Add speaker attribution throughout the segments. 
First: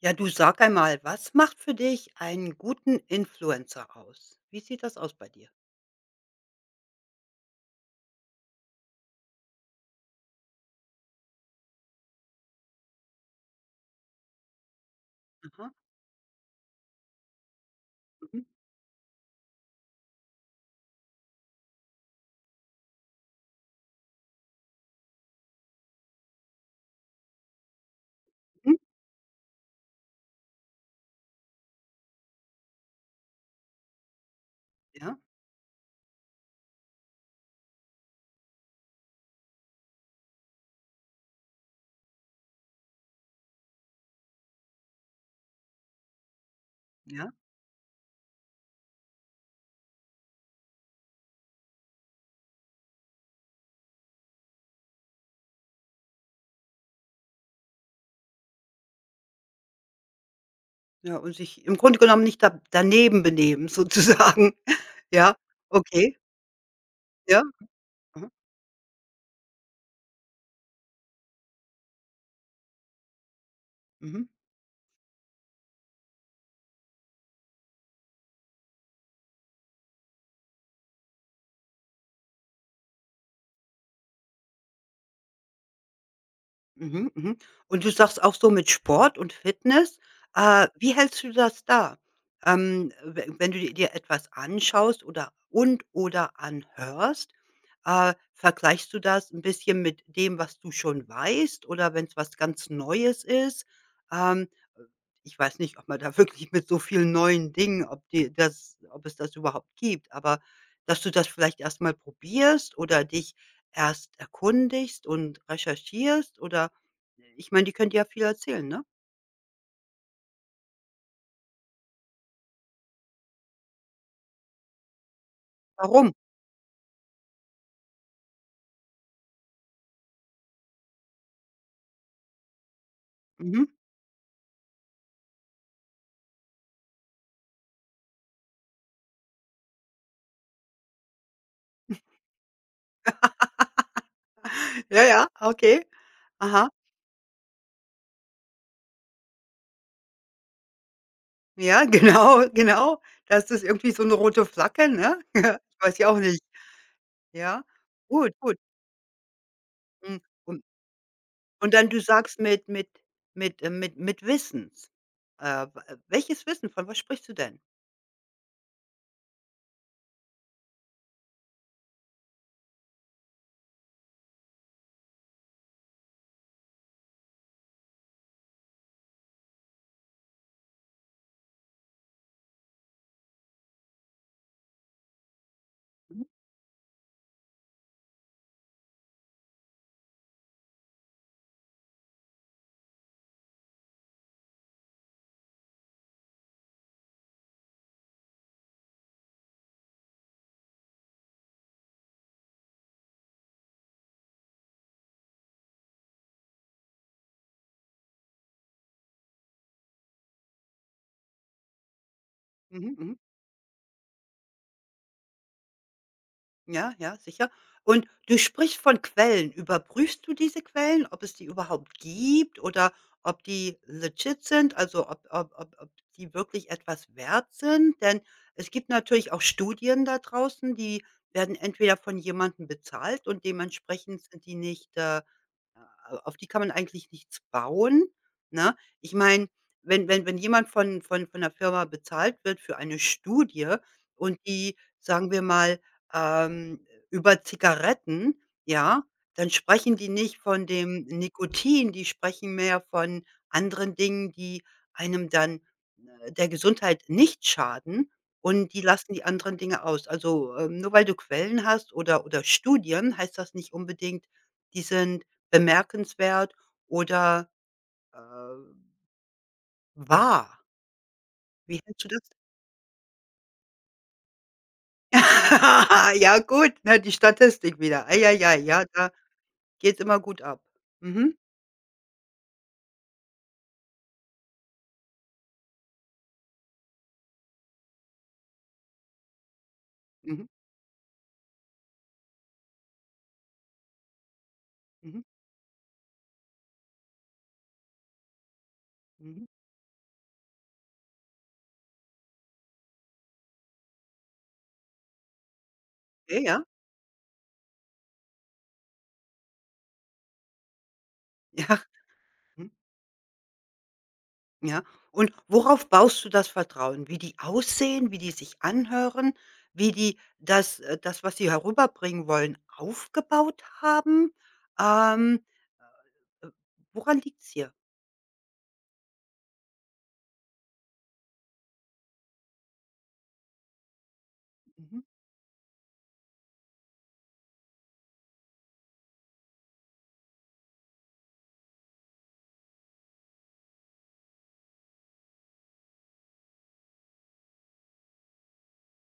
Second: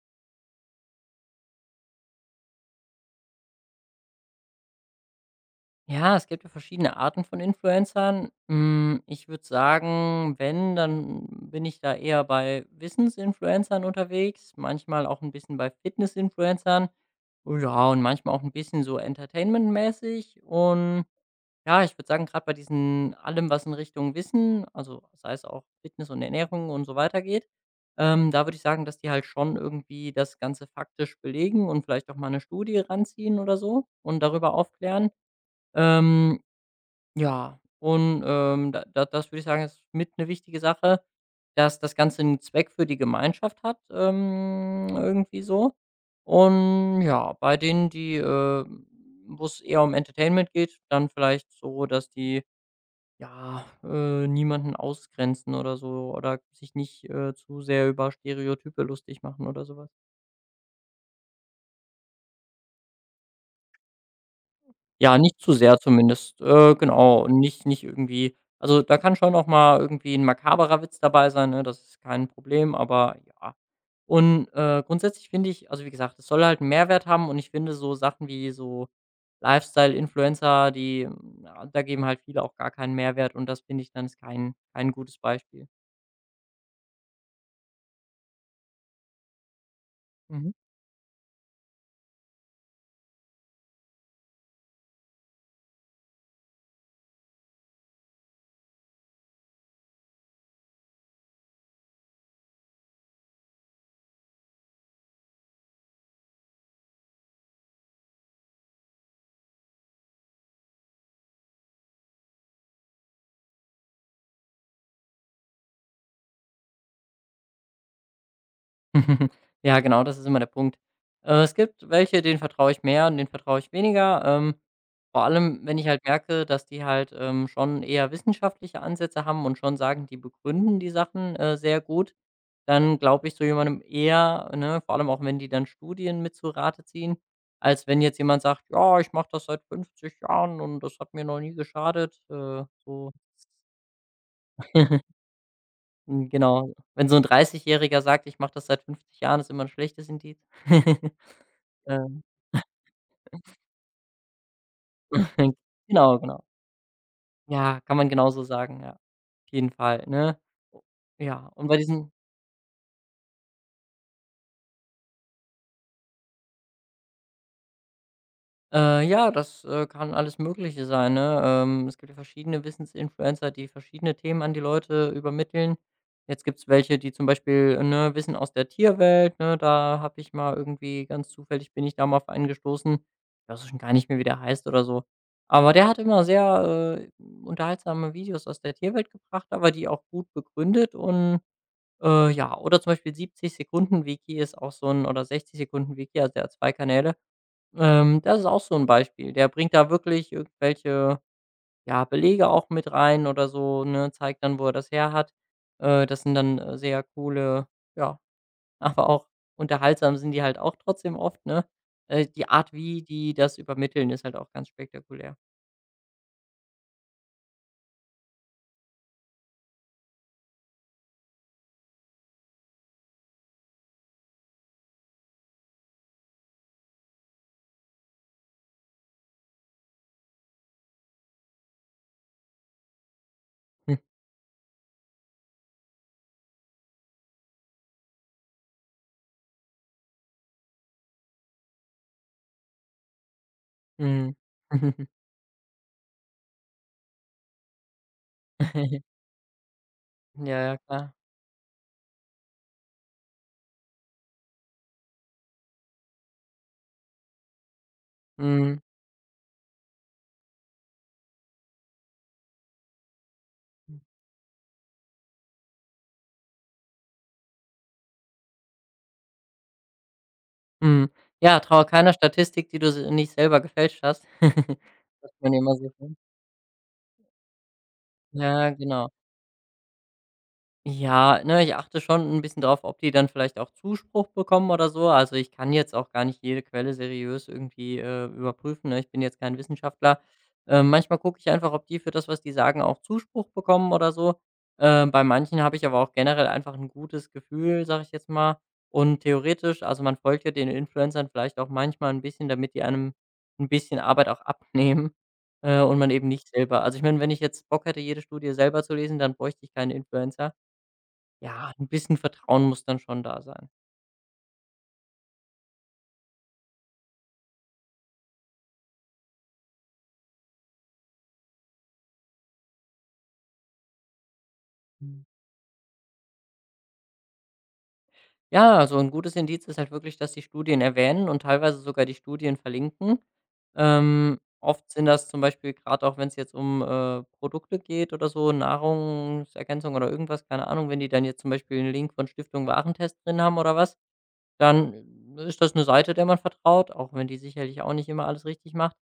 Speaker 1: Ja, du sag einmal, was macht für dich einen guten Influencer aus? Wie sieht das aus bei dir?
Speaker 2: Ja, es gibt ja verschiedene Arten von Influencern. Hm, ich würde sagen, wenn, dann bin ich da eher bei Wissensinfluencern unterwegs, manchmal auch ein bisschen bei
Speaker 1: Aha,
Speaker 2: Fitnessinfluencern. Ja, und manchmal auch
Speaker 1: mhm,
Speaker 2: ein bisschen so entertainmentmäßig. Und ja, ich würde sagen, gerade bei diesen allem, was in Richtung Wissen, also sei es auch Fitness und Ernährung und so weiter geht, da würde ich
Speaker 1: mhm,
Speaker 2: sagen, dass die halt schon irgendwie das Ganze faktisch belegen und vielleicht auch mal eine Studie ranziehen oder so und darüber aufklären.
Speaker 1: ja,
Speaker 2: Ähm. Ja, und, da das würde ich sagen, ist mit eine wichtige Sache, dass das Ganze einen Zweck für die Gemeinschaft hat, irgendwie so. Und ja,
Speaker 1: ja,
Speaker 2: bei denen, die, wo es eher um Entertainment geht, dann vielleicht so, dass die, ja, niemanden ausgrenzen oder so oder sich nicht, zu sehr über Stereotype lustig machen oder sowas.
Speaker 1: ja, und sich im Grunde genommen nicht da daneben benehmen sozusagen.
Speaker 2: Ja,
Speaker 1: Ja,
Speaker 2: nicht zu sehr
Speaker 1: okay,
Speaker 2: zumindest. Genau. Und
Speaker 1: ja,
Speaker 2: nicht
Speaker 1: aha,
Speaker 2: irgendwie, also, da kann schon auch mal irgendwie ein makaberer Witz dabei sein, ne? Das ist kein Problem, aber ja.
Speaker 1: mhm.
Speaker 2: Und, grundsätzlich finde ich, also, wie gesagt, es soll halt 'n Mehrwert haben, und ich finde so Sachen wie so Lifestyle-Influencer, die, ja, da geben halt viele auch gar keinen Mehrwert, und das finde ich, dann ist kein gutes Beispiel.
Speaker 1: Mhm, mhm. Und du sagst auch so mit Sport und Fitness,
Speaker 2: Mhm.
Speaker 1: wie hältst du das da? We wenn du di dir etwas anschaust oder anhörst, vergleichst du das ein bisschen mit dem, was du schon weißt oder wenn es was ganz Neues ist? Ähm, äh, ich weiß nicht, ob man da wirklich mit so vielen neuen Dingen ob dir das ob es das überhaupt gibt, aber dass du das vielleicht erst mal probierst oder dich erst erkundigst und recherchierst oder ich meine, die können dir ja viel erzählen, ne?
Speaker 2: Ja, genau, das ist immer der Punkt. Es gibt welche, denen vertraue ich mehr und denen vertraue ich weniger. Vor allem, wenn ich halt
Speaker 1: Warum?
Speaker 2: merke, dass die halt, schon eher wissenschaftliche Ansätze haben und schon sagen, die begründen die Sachen, sehr gut, dann glaube ich so
Speaker 1: Mhm.
Speaker 2: jemandem eher, ne, vor allem auch, wenn die dann Studien mit zu Rate ziehen, als wenn jetzt jemand sagt: „Ja, ich mache das seit 50 Jahren, und das hat mir noch nie geschadet." So.
Speaker 1: Ja, ja, okay. Aha.
Speaker 2: Genau. Wenn so 'n 30-Jähriger sagt: „Ich mache das seit 50 Jahren", ist immer ein schlechtes Indiz.
Speaker 1: Ja,
Speaker 2: Ähm,
Speaker 1: genau, genau. Das ist irgendwie so 'ne rote Flagge, ne? Ich weiß ja
Speaker 2: genau,
Speaker 1: auch nicht.
Speaker 2: genau.
Speaker 1: Ja,
Speaker 2: Ja, kann man
Speaker 1: gut,
Speaker 2: genauso
Speaker 1: gut.
Speaker 2: sagen, ja. Auf jeden Fall,
Speaker 1: Hm,
Speaker 2: ne?
Speaker 1: und
Speaker 2: Ja, und
Speaker 1: und
Speaker 2: bei
Speaker 1: dann du
Speaker 2: diesen
Speaker 1: sagst mit Wissens. W welches Wissen? Von was sprichst du denn?
Speaker 2: ja, das, kann alles Mögliche sein, ne? Es gibt ja verschiedene Wissensinfluencer, die verschiedene Themen an die Leute übermitteln. Jetzt gibt's welche, die zum Beispiel, ne, Wissen aus der Tierwelt, ne? Da habe ich mal irgendwie ganz zufällig bin ich da mal auf einen gestoßen. Ich weiß schon gar nicht mehr, wie der heißt oder so. Aber der hat immer sehr, unterhaltsame Videos aus der Tierwelt gebracht, aber die auch gut begründet. Und ja, oder zum Beispiel 70 Sekunden Wiki ist auch so ein, oder 60 Sekunden Wiki, also der hat 2 Kanäle. Das ist auch so ein Beispiel. Der bringt da wirklich irgendwelche, ja, Belege auch mit rein oder so, ne, zeigt dann, wo er das her hat. Das sind dann, sehr coole, ja, aber auch unterhaltsam sind die halt auch trotzdem oft, ne? Die Art,
Speaker 1: Mhm,
Speaker 2: wie
Speaker 1: mhm.
Speaker 2: die das übermitteln, ist halt auch ganz spektakulär.
Speaker 1: Ja, ja, sicher. Und du sprichst von Quellen. Überprüfst du diese Quellen, ob es die überhaupt gibt oder ob die legit sind, also ob die wirklich etwas wert sind? Denn es gibt natürlich auch Studien da draußen, die werden entweder von jemandem bezahlt und dementsprechend sind die nicht, auf die kann man eigentlich nichts bauen, ne? Ich meine, wenn jemand von der Firma bezahlt wird für eine Studie
Speaker 2: Mhm.
Speaker 1: und die, sagen wir mal, über Zigaretten, ja, dann sprechen die nicht
Speaker 2: Ja,
Speaker 1: von
Speaker 2: ja,
Speaker 1: dem
Speaker 2: klar.
Speaker 1: Nikotin, die sprechen mehr von anderen Dingen, die einem dann, der Gesundheit nicht schaden und
Speaker 2: Mhm.
Speaker 1: die lassen die anderen Dinge aus. Also, nur weil du Quellen hast oder Studien, heißt das nicht unbedingt, die sind bemerkenswert oder, äh, wahr?
Speaker 2: Mhm. Ja,
Speaker 1: Wie
Speaker 2: traue
Speaker 1: hältst du
Speaker 2: keiner
Speaker 1: das?
Speaker 2: Statistik, die du s nicht selber gefälscht hast. Sagt man ja immer so schön.
Speaker 1: Ja gut, ne, die Statistik wieder. Ei, ei, ei,
Speaker 2: Ja,
Speaker 1: ja,
Speaker 2: genau.
Speaker 1: da geht's immer gut ab. Mhm,
Speaker 2: Ja, ne, ich achte schon ein bisschen drauf, ob die dann vielleicht auch Zuspruch bekommen oder so. Also, ich kann jetzt auch gar nicht jede Quelle seriös irgendwie, überprüfen, ne? Ich bin jetzt kein Wissenschaftler.
Speaker 1: mhm,
Speaker 2: Manchmal gucke ich einfach, ob die für das, was die sagen, auch Zuspruch bekommen oder so. Bei
Speaker 1: mhm,
Speaker 2: manchen habe ich aber auch generell einfach ein gutes Gefühl, sage ich jetzt mal. Und
Speaker 1: mhm.
Speaker 2: theoretisch, also, man folgt ja den Influencern vielleicht auch manchmal ein bisschen, damit die einem ein bisschen Arbeit auch abnehmen, und man eben
Speaker 1: Ja,
Speaker 2: nicht
Speaker 1: ja,
Speaker 2: selber, also, ich meine, wenn ich jetzt Bock hätte, jede Studie selber zu lesen, dann bräuchte ich keinen Influencer. Ja,
Speaker 1: ja,
Speaker 2: ein bisschen Vertrauen
Speaker 1: mhm,
Speaker 2: muss dann schon da sein.
Speaker 1: ja. Und worauf baust du das Vertrauen? Wie die aussehen, wie die sich anhören, wie die das, was sie herüberbringen wollen, aufgebaut haben?
Speaker 2: Mhm.
Speaker 1: Ähm, äh, woran liegt's hier?
Speaker 2: Ja, also ein gutes Indiz ist halt wirklich, dass die Studien erwähnen und teilweise sogar die Studien verlinken. Oft
Speaker 1: Mhm.
Speaker 2: sind das, zum Beispiel gerade auch wenn es jetzt um, Produkte geht oder so, Nahrungsergänzung oder irgendwas, keine Ahnung, wenn die dann jetzt zum Beispiel einen Link von Stiftung Warentest drin haben oder was, dann ist das eine Seite, der man vertraut, auch wenn die sicherlich auch nicht immer alles richtig macht.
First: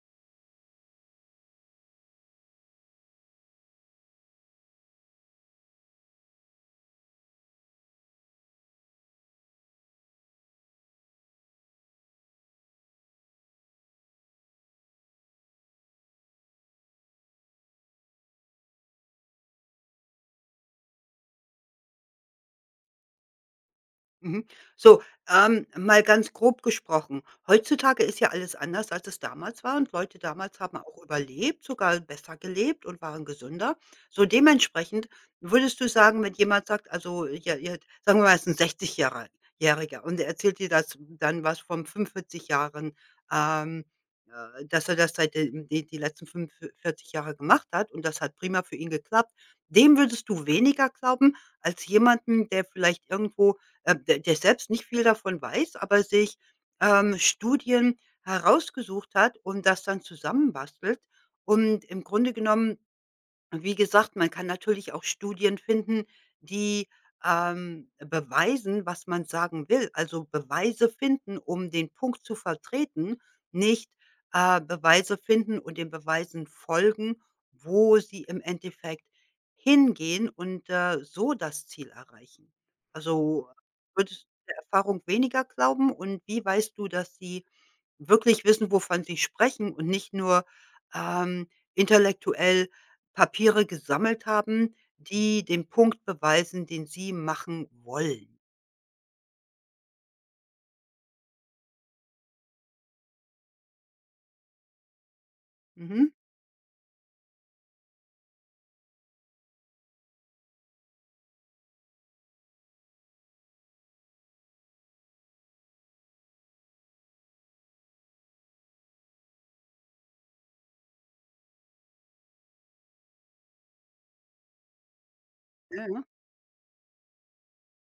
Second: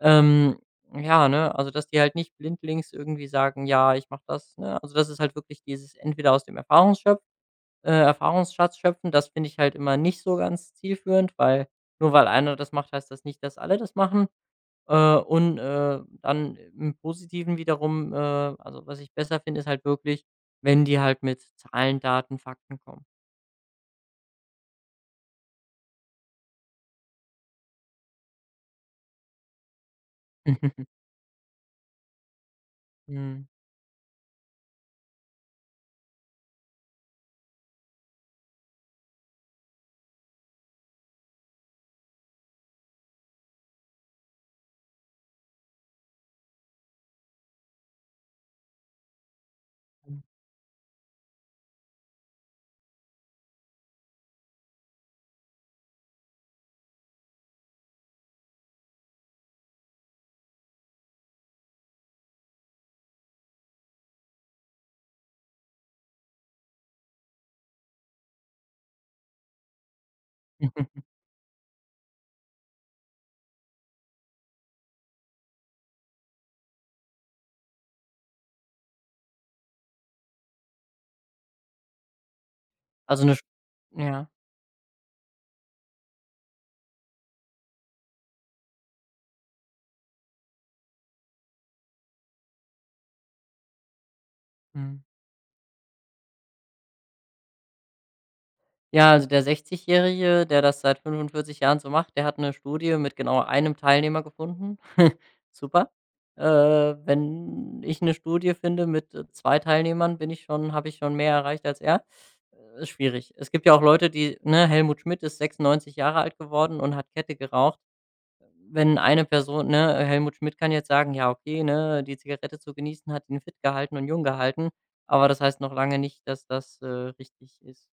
Speaker 2: Ähm, ja, ne, also, dass die halt nicht blindlings irgendwie sagen: „Ja, ich mache das", ne? Also, das ist halt wirklich dieses, entweder aus dem Erfahrungsschöpf Erfahrungsschatz schöpfen, das finde ich halt immer nicht so ganz zielführend, weil nur weil einer das macht, heißt das nicht, dass alle das machen. Dann im Positiven wiederum, also, was ich besser finde, ist halt wirklich, wenn die halt mit Zahlen, Daten, Fakten kommen.
Speaker 1: Mhm. So, mal ganz grob gesprochen. Heutzutage ist ja alles anders, als es damals war und Leute damals haben auch überlebt, sogar besser gelebt und waren
Speaker 2: Mhm.
Speaker 1: gesünder. So dementsprechend würdest du sagen, wenn jemand sagt, also, ja, ja, sagen wir mal, es ist ein 60 Jährer Jähriger und er erzählt dir das dann was von 45 Jahren, ähm, dass er das seit den die die letzten 45 Jahre gemacht hat und das hat prima für ihn geklappt. Dem
Speaker 2: Mhm.
Speaker 1: würdest du weniger glauben als jemanden, der vielleicht irgendwo der selbst nicht viel davon weiß, aber sich, Studien herausgesucht hat und das dann zusammenbastelt und im Grunde genommen und wie gesagt, man kann natürlich auch Studien finden, die, beweisen, was man sagen will, also Beweise finden, um den Punkt zu vertreten, nicht, Beweise finden und den Beweisen folgen, wo sie im Endeffekt hingehen und, so das Ziel erreichen.
Speaker 2: Also, 'ne Sch
Speaker 1: Also, würdest
Speaker 2: ja,
Speaker 1: du der Erfahrung weniger glauben und wie weißt du, dass die wirklich wissen, wovon sie sprechen und nicht nur, ähm, intellektuell Papiere gesammelt haben,
Speaker 2: mhm.
Speaker 1: die den Punkt beweisen, den sie machen wollen.
Speaker 2: Ja, also der 60-Jährige, der das seit 45 Jahren so macht, der hat eine Studie mit genau einem Teilnehmer gefunden. Super.
Speaker 1: Mhm.
Speaker 2: Äh, Wenn ich eine Studie finde mit, 2 Teilnehmern, bin ich schon habe ich schon mehr erreicht als er. Ist schwierig. Es gibt ja auch Leute, die, ne, Helmut Schmidt ist 96 Jahre alt geworden und hat Kette geraucht. Wenn eine Person ne, Helmut Schmidt kann jetzt sagen: „Ja, okay, ne, die Zigarette zu genießen hat ihn fit gehalten und jung gehalten", aber das heißt noch
Speaker 1: Ja,
Speaker 2: lange
Speaker 1: ja.
Speaker 2: nicht, dass das, richtig ist.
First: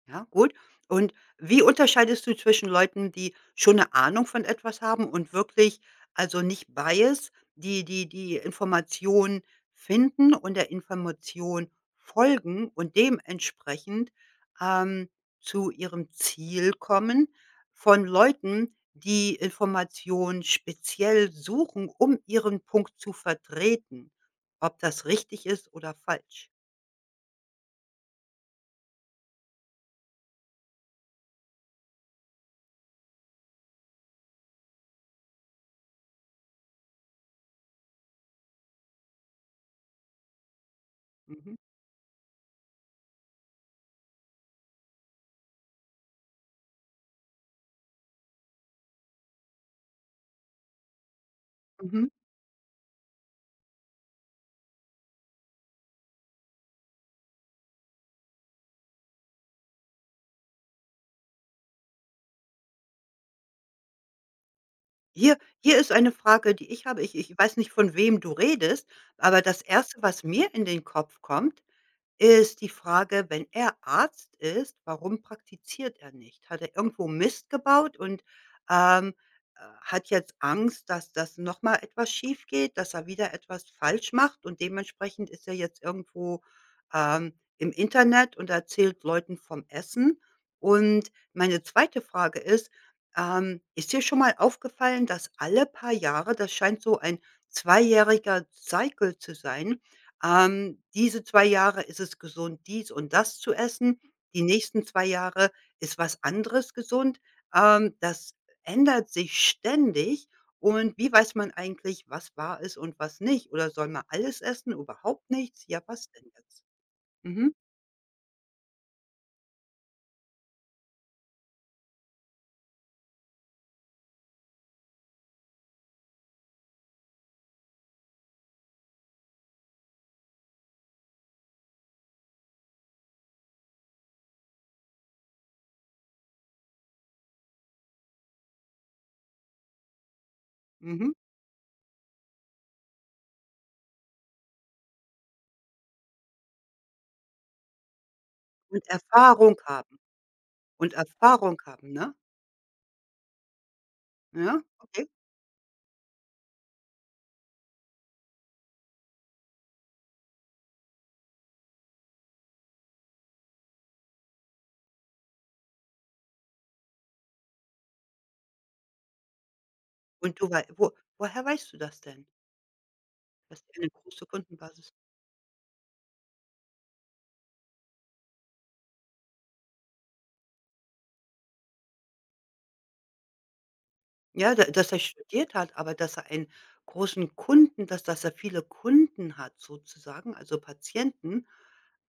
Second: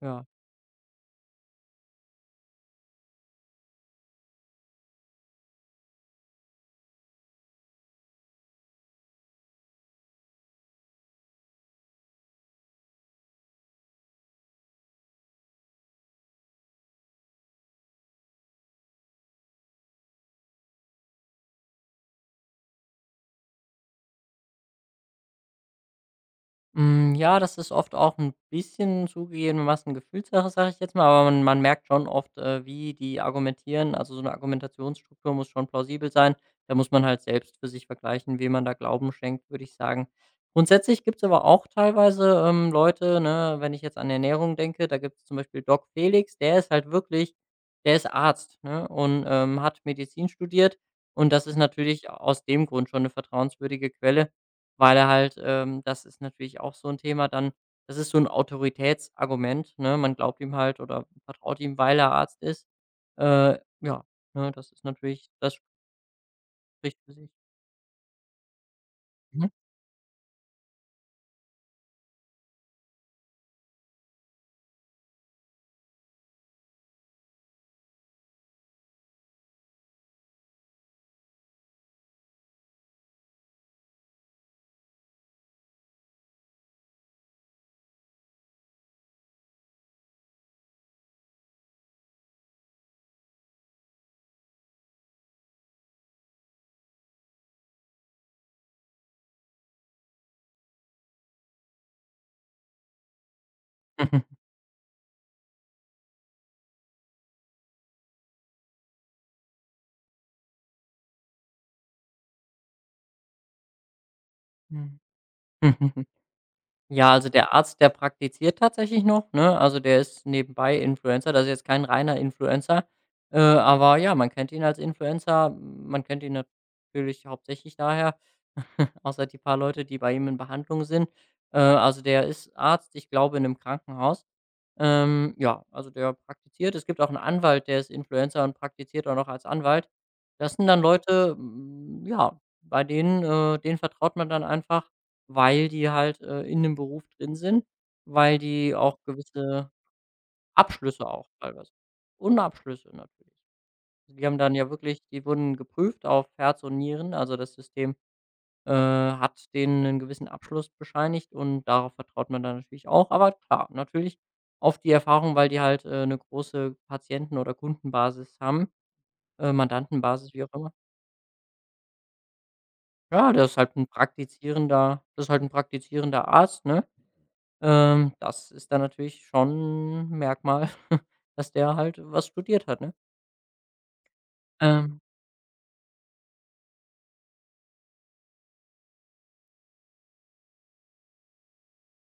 Speaker 2: Ja.
Speaker 1: Ja, gut. Und wie unterscheidest du zwischen Leuten, die schon eine Ahnung von etwas haben und wirklich also nicht Bias die Information finden und der Information folgen und dementsprechend, ähm, zu ihrem Ziel kommen, von Leuten, die Information speziell suchen, um ihren Punkt zu vertreten, ob das richtig ist oder falsch?
Speaker 2: Hm, ja, das ist oft auch ein bisschen zugegebenermaßen Gefühlssache, sage ich jetzt mal, aber man merkt schon oft, wie die argumentieren. Also, so eine Argumentationsstruktur muss schon plausibel sein. Da muss man halt selbst für sich vergleichen, wem man da Glauben schenkt, würde ich sagen. Grundsätzlich gibt's aber
Speaker 1: Mhm.
Speaker 2: auch teilweise, Leute, ne, wenn ich jetzt an Ernährung denke, da gibt's zum Beispiel Doc Felix, der ist Arzt, ne, und, hat Medizin studiert, und das ist
Speaker 1: Mhm.
Speaker 2: natürlich aus dem Grund schon eine vertrauenswürdige Quelle, weil er halt das ist natürlich auch so ein Thema dann, das ist so ein Autoritätsargument, ne? Man glaubt ihm halt oder vertraut ihm, weil er Arzt ist. Ja, ne, das ist natürlich
Speaker 1: Hier
Speaker 2: das
Speaker 1: hier ist eine Frage, die ich
Speaker 2: spricht
Speaker 1: habe.
Speaker 2: für
Speaker 1: Ich
Speaker 2: sich.
Speaker 1: ich weiß nicht, von wem du redest, aber
Speaker 2: Mhm.
Speaker 1: das erste, was mir in den Kopf kommt, ist die Frage, wenn er Arzt ist, warum praktiziert er nicht? Hat er irgendwo Mist gebaut und, ähm, hat jetzt Angst, dass das noch mal etwas schief geht, dass er wieder etwas falsch macht und dementsprechend ist er jetzt irgendwo, im Internet und erzählt Leuten vom Essen? Und meine zweite Frage ist, ist dir schon mal aufgefallen, dass alle paar Jahre das scheint so ein zweijähriger Cycle zu sein, diese 2 Jahre ist es gesund, dies und das zu essen. Die nächsten 2 Jahre ist was anderes gesund. Das ändert sich ständig. Und wie weiß man eigentlich, was wahr ist und was nicht? Oder soll man alles essen,
Speaker 2: Mhm.
Speaker 1: überhaupt nichts? Ja, was denn jetzt?
Speaker 2: Ja, also
Speaker 1: Mhm,
Speaker 2: der Arzt, der praktiziert tatsächlich noch, ne? Also der ist nebenbei Influencer, das ist jetzt kein reiner Influencer. Aber ja, man kennt ihn als Influencer. Man kennt ihn natürlich hauptsächlich daher, außer die paar Leute, die bei ihm in Behandlung sind. Also der ist Arzt, ich glaube, in einem Krankenhaus. Ja, also der praktiziert. Es gibt auch einen Anwalt, der ist Influencer und praktiziert auch noch als Anwalt. Das sind dann
Speaker 1: mhm.
Speaker 2: Leute, ja, bei denen, denen vertraut man dann einfach, weil die halt, in dem Beruf drin sind, weil die
Speaker 1: Und
Speaker 2: auch
Speaker 1: Erfahrung
Speaker 2: gewisse
Speaker 1: haben und
Speaker 2: Abschlüsse auch
Speaker 1: Erfahrung
Speaker 2: teilweise
Speaker 1: haben, ne?
Speaker 2: und Abschlüsse natürlich. Die haben dann
Speaker 1: Ja,
Speaker 2: ja wirklich
Speaker 1: okay.
Speaker 2: die wurden geprüft auf Herz und Nieren. Also, das System, hat denen einen gewissen Abschluss bescheinigt, und darauf vertraut man dann natürlich auch. Aber klar, natürlich auf die Erfahrung, weil die halt, 'ne große Patienten- oder Kundenbasis haben, Mandantenbasis,
Speaker 1: Und
Speaker 2: wie
Speaker 1: du
Speaker 2: auch
Speaker 1: wei
Speaker 2: immer.
Speaker 1: wo woher weißt du das denn,
Speaker 2: Ja,
Speaker 1: dass die eine große Kundenbasis
Speaker 2: das ist halt ein praktizierender Arzt, ne? Das ist dann natürlich schon 'n Merkmal, dass der halt was studiert hat, ne?
Speaker 1: Ja, da dass er
Speaker 2: Ähm,
Speaker 1: studiert hat, aber dass er einen großen Kunden dass dass er viele Kunden hat sozusagen, also Patienten.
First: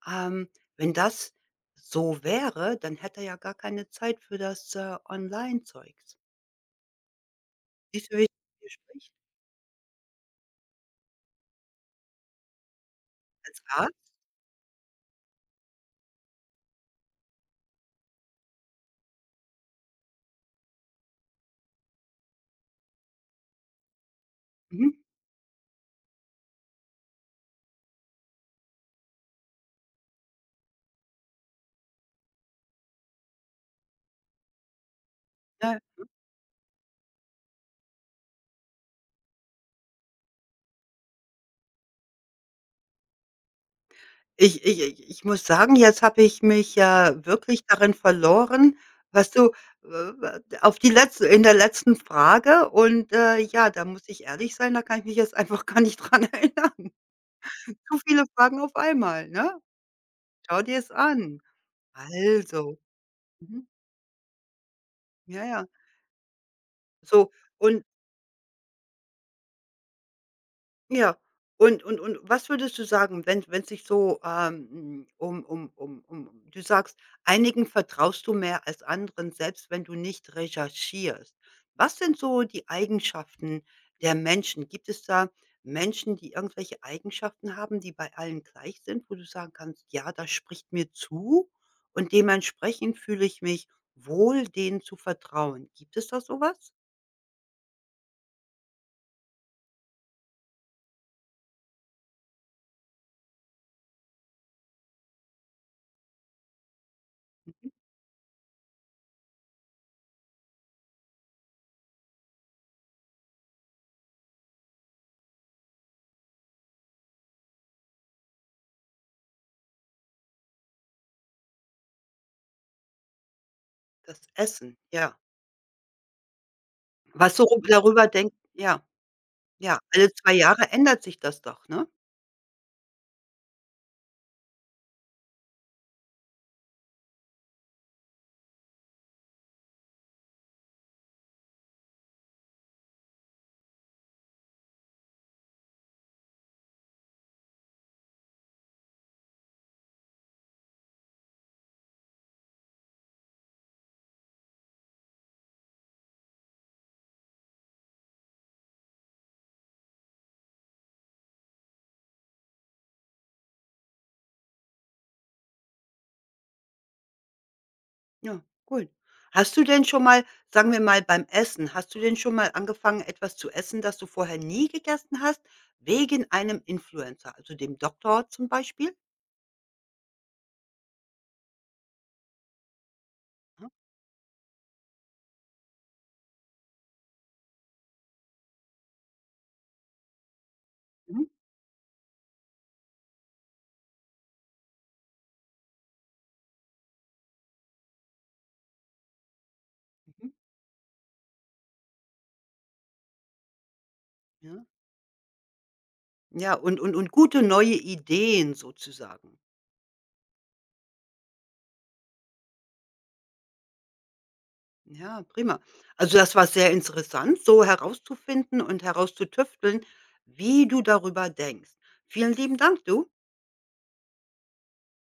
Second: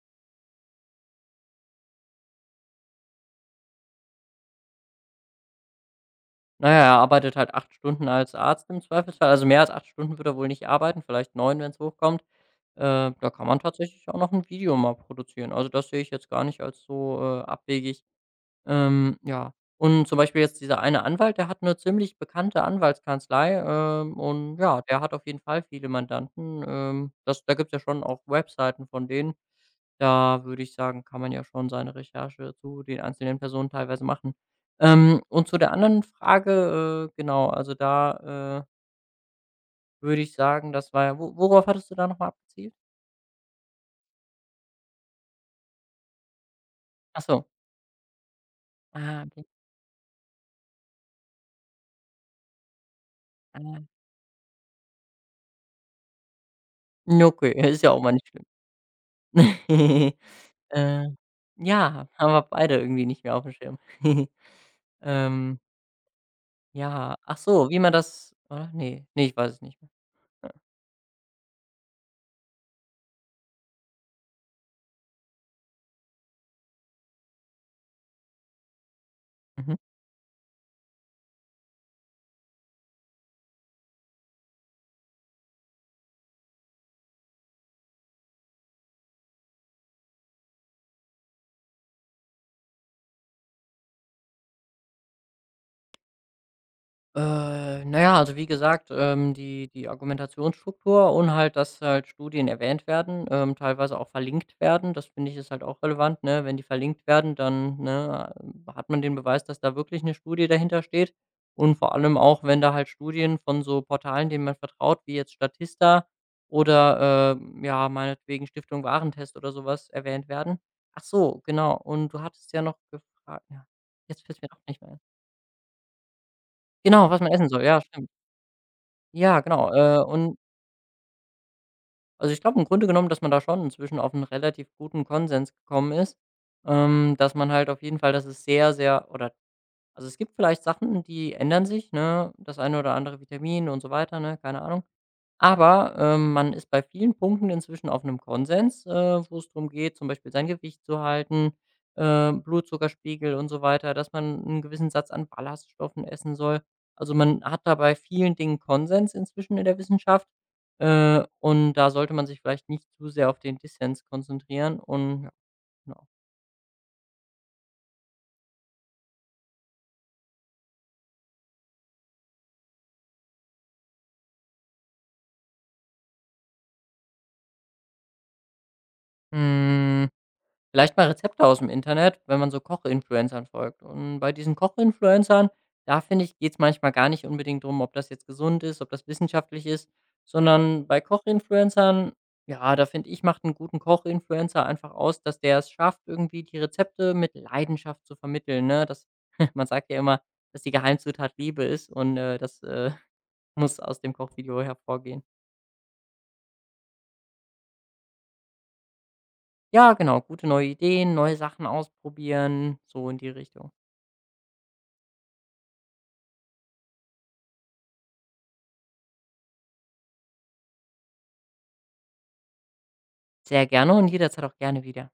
Speaker 1: Ähm, wenn das so wäre, dann hätte er ja gar keine Zeit für das, Online-Zeugs.
Speaker 2: na ja, er arbeitet halt 8 Stunden
Speaker 1: Siehst du, wie
Speaker 2: als Arzt
Speaker 1: ich
Speaker 2: im
Speaker 1: mit dir
Speaker 2: Zweifelsfall. Also, mehr als 8 Stunden wird er wohl nicht arbeiten, vielleicht neun, wenn es hochkommt. Da kann man
Speaker 1: als
Speaker 2: tatsächlich
Speaker 1: Arzt?
Speaker 2: auch noch ein Video mal produzieren. Also, das sehe ich jetzt gar nicht als so, abwegig. Ja. Und zum Beispiel jetzt dieser eine Anwalt, der hat eine ziemlich bekannte Anwaltskanzlei, und ja,
Speaker 1: Mhm.
Speaker 2: der hat auf jeden Fall viele Mandanten. Das Da gibt's ja schon auch Webseiten von denen. Da würde ich sagen, kann man ja schon seine Recherche zu den einzelnen Personen teilweise machen. Und zu der
Speaker 1: Ja.
Speaker 2: anderen Frage, genau, also da, würde ich sagen, das war ja wo worauf hattest du da nochmal mal abgezielt?
Speaker 1: Ich muss sagen, jetzt habe ich mich
Speaker 2: Ach
Speaker 1: ja
Speaker 2: so.
Speaker 1: wirklich darin verloren,
Speaker 2: Ah,
Speaker 1: was
Speaker 2: okay.
Speaker 1: du, auf die letzte in der letzten Frage und, ja,
Speaker 2: Ah.
Speaker 1: da muss ich ehrlich sein, da kann ich mich jetzt einfach gar nicht dran erinnern.
Speaker 2: Ja, okay, ja, ist ja
Speaker 1: Zu
Speaker 2: auch mal
Speaker 1: viele
Speaker 2: nicht schlimm.
Speaker 1: Fragen auf einmal, ne? Schau dir's
Speaker 2: Äh,
Speaker 1: an.
Speaker 2: ja, haben wir beide
Speaker 1: Also
Speaker 2: irgendwie nicht mehr auf dem
Speaker 1: mhm,
Speaker 2: Schirm.
Speaker 1: ja,
Speaker 2: Ähm,
Speaker 1: ja.
Speaker 2: ja,
Speaker 1: So,
Speaker 2: ach so, wie
Speaker 1: und
Speaker 2: man das oder? Ne, ne, ich weiß es nicht mehr. Ja.
Speaker 1: ja. Und was würdest du sagen, wenn sich so, um um um um du sagst, einigen vertraust du mehr als anderen, selbst
Speaker 2: Mhm.
Speaker 1: wenn du nicht recherchierst. Was sind so die Eigenschaften der Menschen? Gibt es da Menschen, die irgendwelche Eigenschaften haben, die bei allen gleich sind, wo du sagen kannst: „Ja, das spricht mir zu und dementsprechend fühle ich mich wohl, denen zu vertrauen." Gibt es da sowas?
Speaker 2: Na ja, also wie gesagt, die Argumentationsstruktur und halt, dass halt Studien erwähnt werden, teilweise auch verlinkt werden. Das finde ich ist halt auch relevant, ne? Wenn die verlinkt werden, dann, ne, hat man den Beweis, dass da wirklich eine Studie dahinter steht. Und vor allem auch, wenn da halt Studien von so Portalen, denen man vertraut, wie jetzt Statista oder, ja, meinetwegen Stiftung Warentest oder sowas erwähnt werden. Ach so, genau. Und du hattest ja noch gefragt, ja,
Speaker 1: Das
Speaker 2: jetzt fällt mir doch
Speaker 1: Essen,
Speaker 2: nicht mehr ein.
Speaker 1: ja.
Speaker 2: Genau, was man
Speaker 1: Was so
Speaker 2: essen soll. Ja,
Speaker 1: darüber
Speaker 2: stimmt.
Speaker 1: denkt ja.
Speaker 2: Ja, genau,
Speaker 1: Ja, alle 2
Speaker 2: und
Speaker 1: Jahre ändert sich das doch, ne?
Speaker 2: also, ich glaube im Grunde genommen, dass man da schon inzwischen auf einen relativ guten Konsens gekommen ist, dass man halt auf jeden Fall, dass es sehr, sehr oder, also, es gibt vielleicht Sachen, die ändern sich, ne? Das eine oder andere Vitamin und so weiter, ne, keine Ahnung. Aber, man ist bei vielen Punkten inzwischen auf einem Konsens, wo es darum geht, zum Beispiel sein Gewicht zu halten, Blutzuckerspiegel und so weiter, dass man einen gewissen Satz an Ballaststoffen essen soll. Also, man hat da bei vielen Dingen Konsens inzwischen in der Wissenschaft, und da sollte man sich vielleicht nicht zu sehr auf den Dissens konzentrieren und ja, genau.
Speaker 1: Ja, gut. Hast du denn schon mal sagen wir mal beim Essen hast du denn schon mal angefangen, etwas zu essen, das du vorher nie gegessen hast, wegen einem Influencer, also dem Doktor zum Beispiel?
Speaker 2: Hm. Vielleicht mal Rezepte aus dem Internet, wenn man so Koch-Influencern
Speaker 1: Ja,
Speaker 2: folgt. Und bei diesen Koch-Influencern, da finde ich, geht es manchmal gar nicht unbedingt drum, ob das jetzt gesund ist, ob das wissenschaftlich ist, sondern bei
Speaker 1: mhm,
Speaker 2: Koch-Influencern, ja, da finde ich, macht einen guten Koch-Influencer einfach aus, dass der es schafft, irgendwie die Rezepte mit Leidenschaft zu vermitteln, ne? Das man sagt ja immer,
Speaker 1: mhm,
Speaker 2: dass die Geheimzutat Liebe ist, und, das, muss aus dem Kochvideo
Speaker 1: ja.
Speaker 2: hervorgehen.
Speaker 1: Ja, und gute neue Ideen sozusagen.
Speaker 2: Ja, genau, gute neue Ideen, neue Sachen ausprobieren, so in die Richtung.
Speaker 1: Ja, prima. Also, das war sehr interessant, so herauszufinden und herauszutüfteln, wie du darüber denkst. Vielen lieben Dank, du.
Speaker 2: Sehr gerne und jederzeit auch gerne wieder.